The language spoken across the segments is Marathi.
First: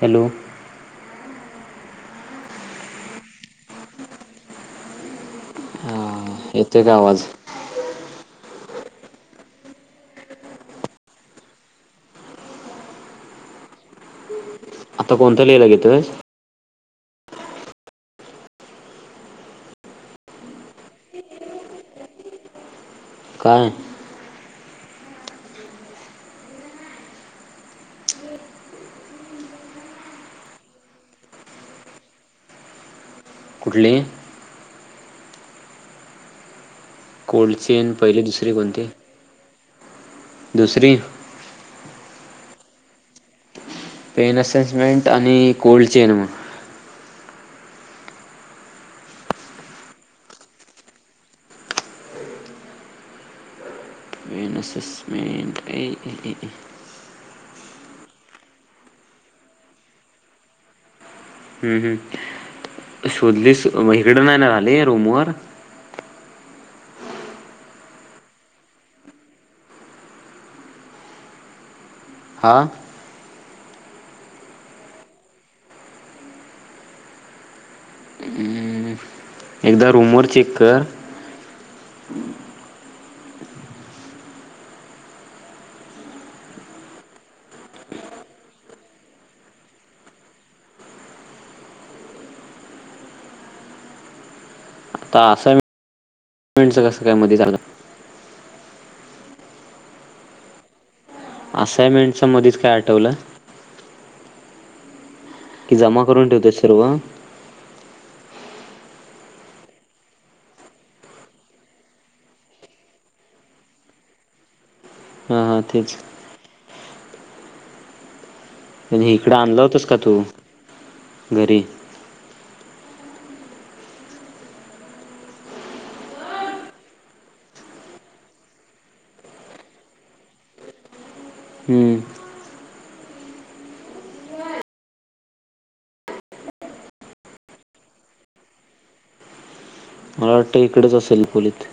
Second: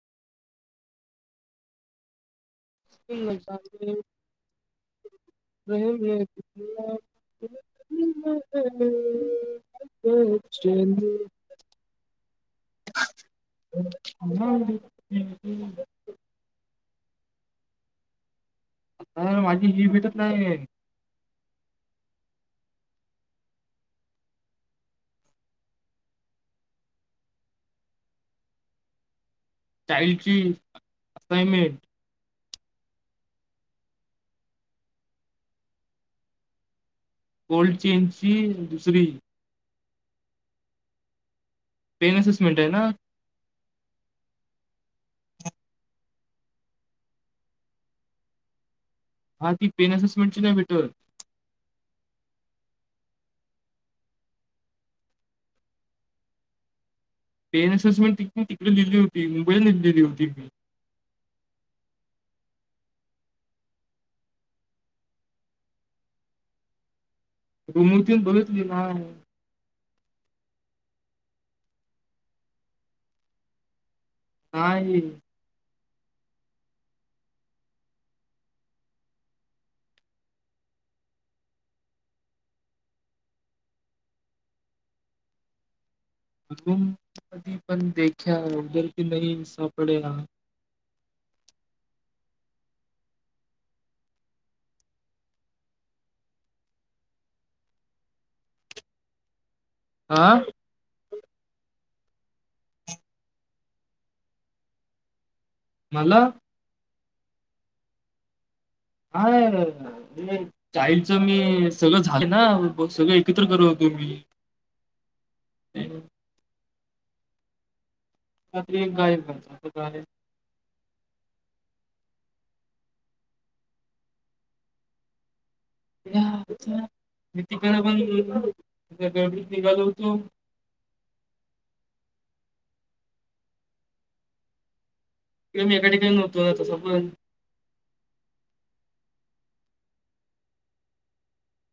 हॅलो. [unintelligible] यते का आवाज? [unintelligible] आता कोणतं लिहिला घेतय? आता माझी ही भीटत नाही आहे. काय? चाईल्ड ची असाइनमेंट. कुठली? कोल्ड चेन पहिले चेनची दुसरे कोणते? दुसरी दुसरी? पेनसेसमेंट आहे ना? पेन अससमेंट आणि कोल्ड चेन हा ती पेन असेसमेंटची नाही भेटत. पेन असेसमेंट ए ए ए ए. पेन अससमेंट टिकून तिकडं लिहिली नाही होती मोबाईल लिहिले होते मी. हम्म हम्म शोधलीस इकडे नाही ना राहाली रूमवर त मूर्तीन बोलतली नाय. हा. हा ये. हम्म. एकदा रूमवर चेक कर. रूम मधी पण देख्या उदर भी नाही सापड्या. आता असेंटच [unintelligible] कसं काय मध्ये झालं. आ असाइनमेंटच मध्येच काय आठवलं? की जमा मला करून ठेवतेय सर्व? हा हे चाइल्ड मी सगळं झालं ना सगळं एकत्र करत होतो मी. हा तेथच. रात्री आणि गायब इकडं व्हायचा आणलं होतस आता का तू घरी? [unintelligible] मी तिकडे पण गर्दीत निघाल होतो. हम्म. तिकडं मी एका ठिकाणी नव्हतो तसा पण. मला वाटतं इकडेच असेल खोलीत.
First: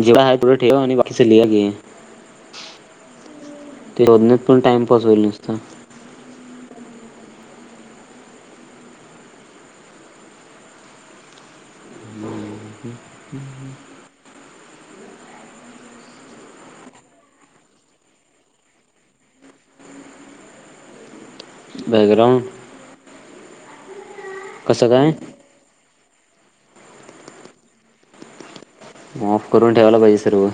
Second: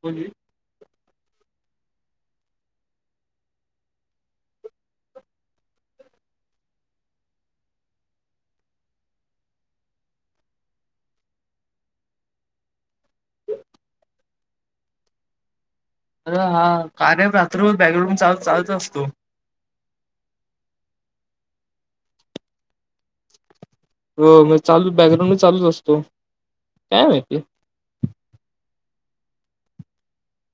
जिकड आहे तेवढं ठेवा आणि [unintelligible] ते वदनत पण टाइमपास होईल नसत अर हा कार्य रात्र बॅकग्राउंड चाल चालत असतो. बॅकग्राऊंड? हो चाल कसं काय बॅकग्रांड चालूच असतो. काय माहिती? ऑफ करून ठेवाला पाहिजे सर्व.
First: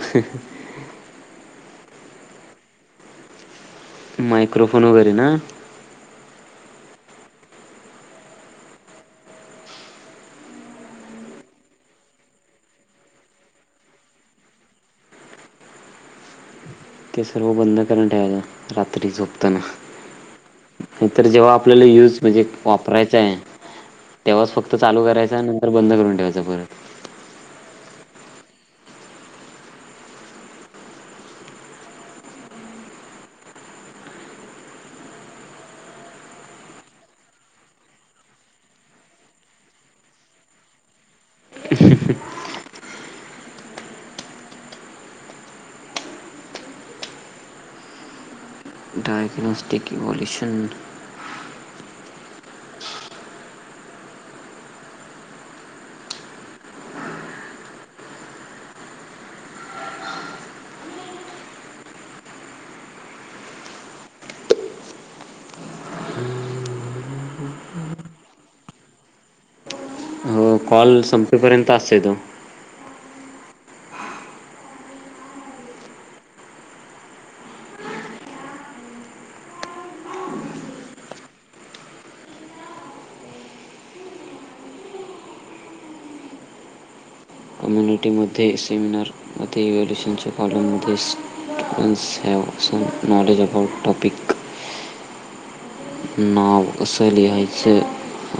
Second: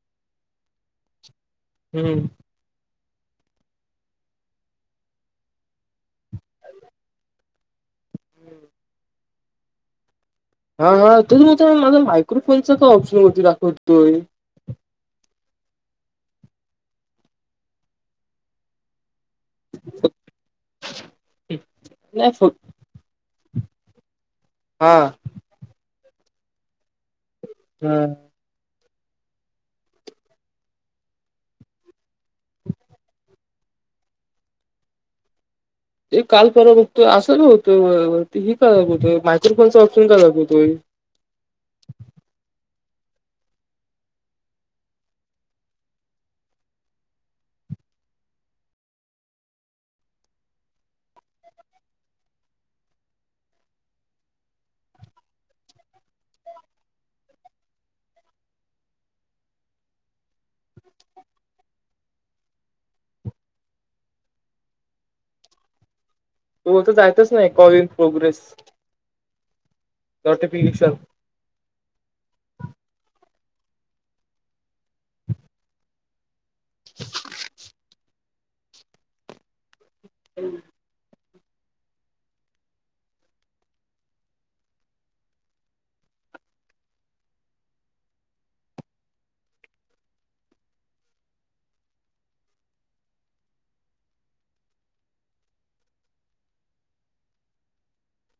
हम्म मायक्रोफोन वगैरे ना. हम्म [unintelligible] हा हा तेच म्हणतोय, माझा मायक्रोफोनचा का ऑप्शन वरती दाखवतोय. ते सर्व बंद करून ठेवायला रात्री झोप त न नाहीतर जेव्हा आपल्याला युज नाही म्हणजे फक्त वापरायचा आहे. तेव्हाच फक्त हा चालू करायच नंतर बंद करून त्याच्या परत. का ते काल पररा बघतोय असं होत. ह काय दाखवतोय मायक्रोफोनचा ऑप्शन काय दाखवतोय. [unintelligible] प्लास्टिक इ व्होल्यूशन. त तर [unintelligible] जायचच नाही call in progress notification call संपेपर्यंत असते तो. [inaudible] हम् मध्ये सेमिनारमध्ये इव्हल्युशनच्या कॉलममध्ये students have some knowledge about topic. नाव असं लिहायचं,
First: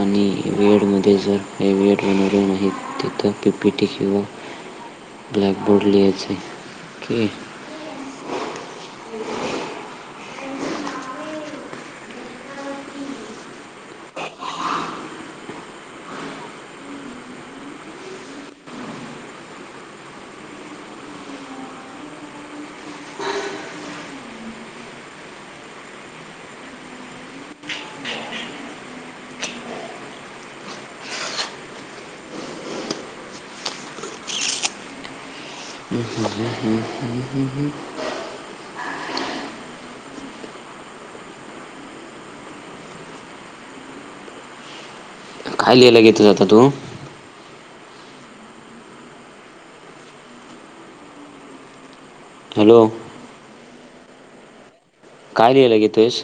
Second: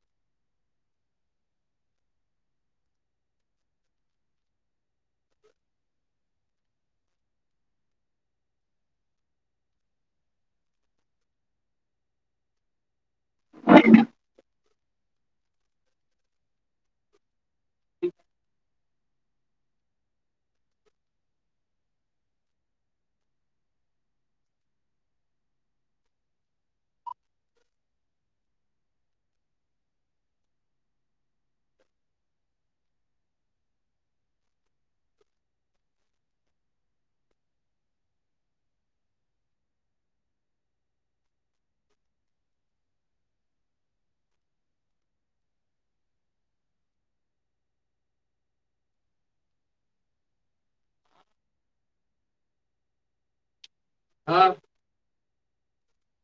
आणि वेळ मध्ये जर हे [unintelligible] वड बन मा तर पी पी टी किंवा ब्लॅकबोर्ड लिहायचं आहे की काय लिहायला घेतलं आता तू. हॅलो. हा. काय लिहियला घेतोस.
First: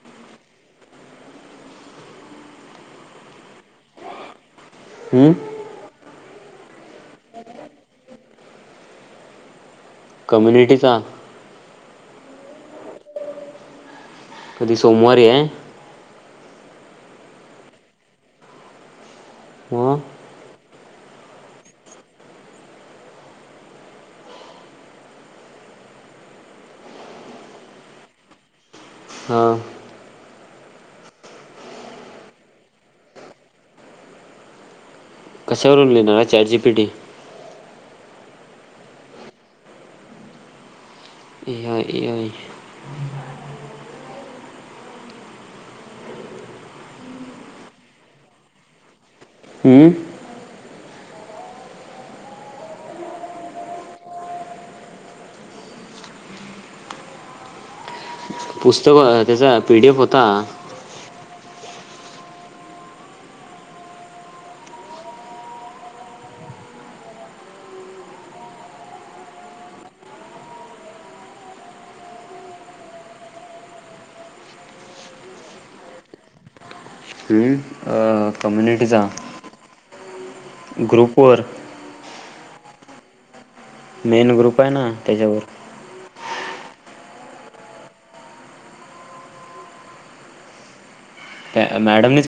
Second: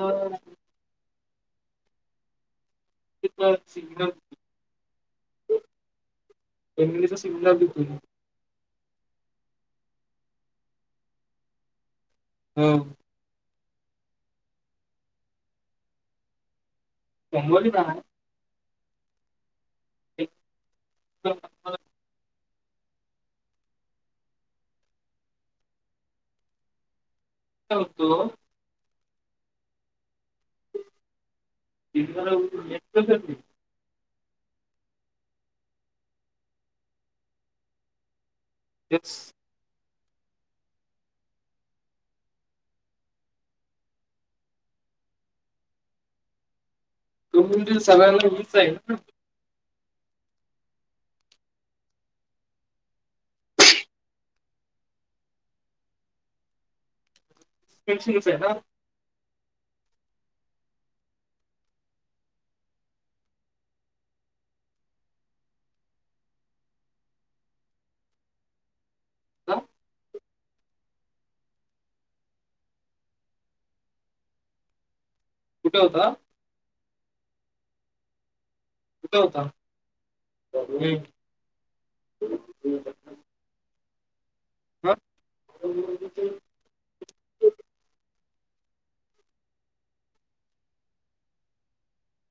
हो [unintelligible] तिक [unintelligible] हम्म. एंगचा सिमलर बि होतोय की. [unintelligible] कम्युनिटीचा हम. कधी सोमवारी याय. त्र्यंबोलीत हाय ना? मग टेक. [unintelligible] काय होतो हां [inaudible] [unintelligible] येतो चल मी. कशावरून लिहिणार हाय? Chat G P T. तेच ए आय ए तु म्हणजे सगळ्यांना मीच आहे ना? आय कॅल्सी लेस पुस्तक वा [unintelligible] त्याचा पीडीएफ होता. का? कुठे होता? हम्म कम्युनिटीचा. कुठे होता ग्रुपवर मेन ग्रुप. उपाय ना हा? त्याच्यावर. त्या मॅडमनीच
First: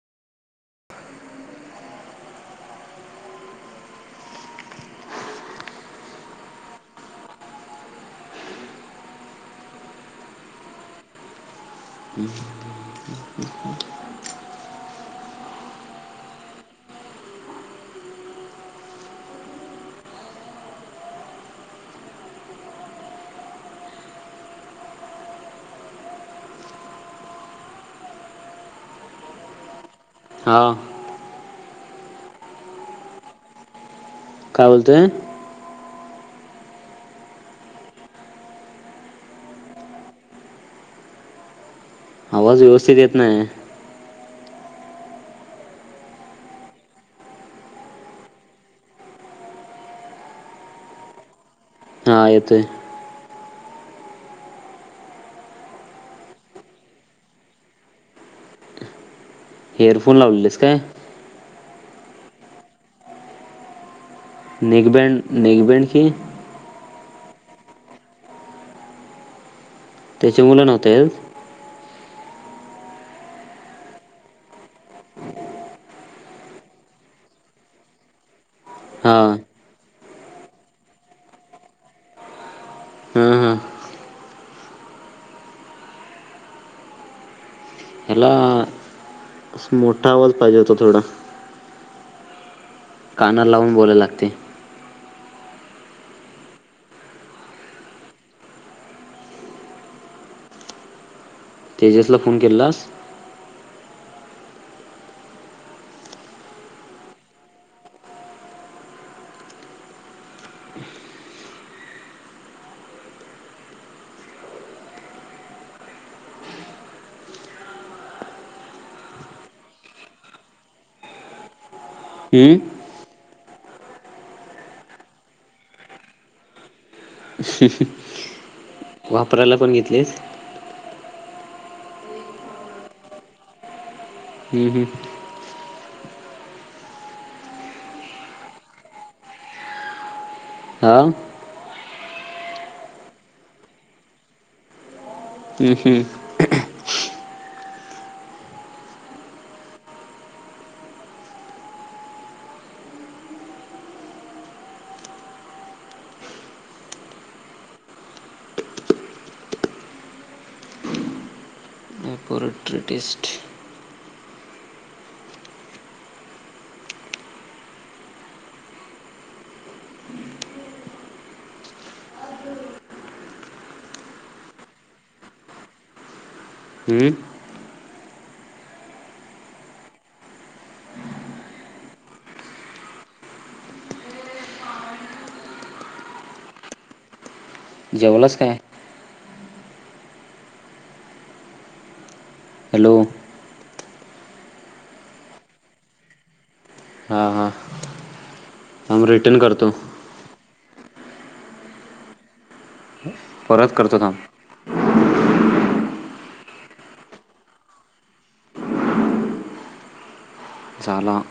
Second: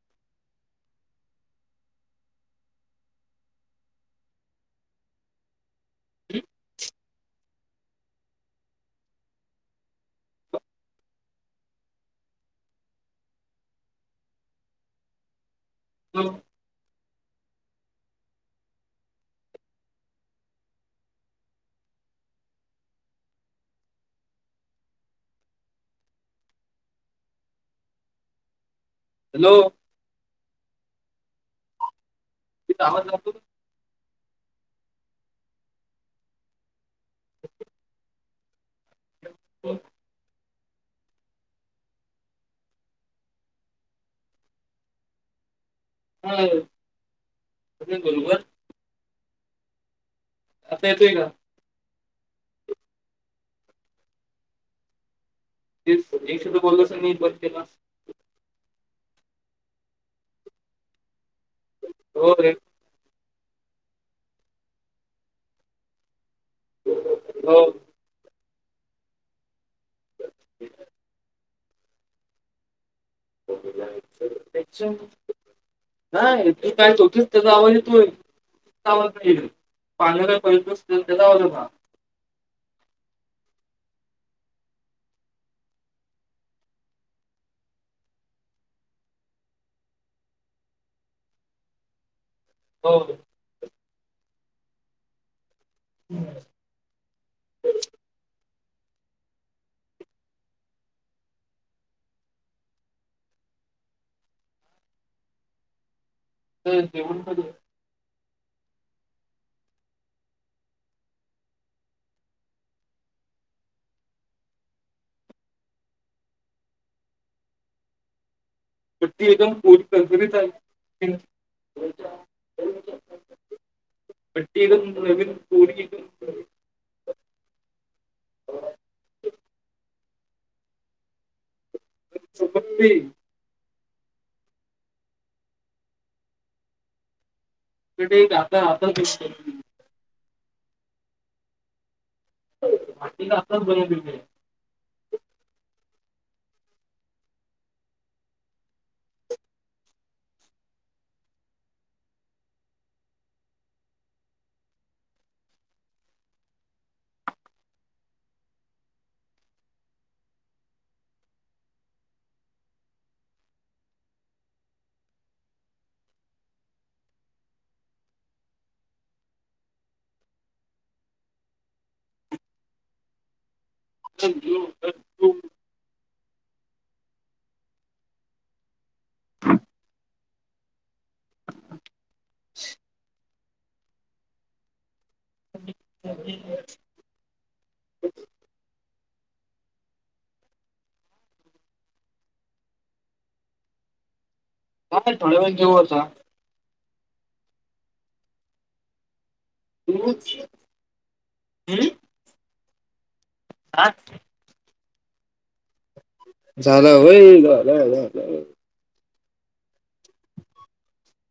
[inaudible] हो. हॅलो हा. तिथ आवाज जातो का? काय बोलतोय? हो. आवाज व्यवस्थित येत नाही हाय. काय? [inaudible] आता येतोय का? हा येतोय. ते एक सुद्धा कॉल नसलं मी बंद केलास एअरफोन लावलेलीस काय? हो रे. नेक बँड, नेक बॅण्डची हो. त्याचे मुलं नव्हते [unintelligible] नाही रे ती काय? [inaudible] [unintelligible] तिकडन आवाज येतोय. हा पाळण्या काय पडत नसतील, त्याचा आवाज येत होता. [inaudible] हां हां ह्याला असं मोठा आवाज पाहिजे होता थोडा. हो. कानाला लावून बोलायला लागतय. [unintelligible] तेजसला फोन केलेलास? तर जेवण कधीय पट्टी एकदम कोरी करकरीत आलती. हम्म पटी एकदम नवीन कोरी [unintelligible] हम्हम्हम वापरायला पण घेतलेस चमकतय हम्म हम् क एक आता आता कस आ वा असच ब [unintelligible] हम् ट्रेटिस्ट अ हम्म [inaudible] [inaudible] सजी जेवलास काय? हॅलो का थोड्या वेळात जेऊ आता हां हां थांब रिटर्न करतो. त हम परत करतो थांब. झाला व्यय झाल अअअ झाला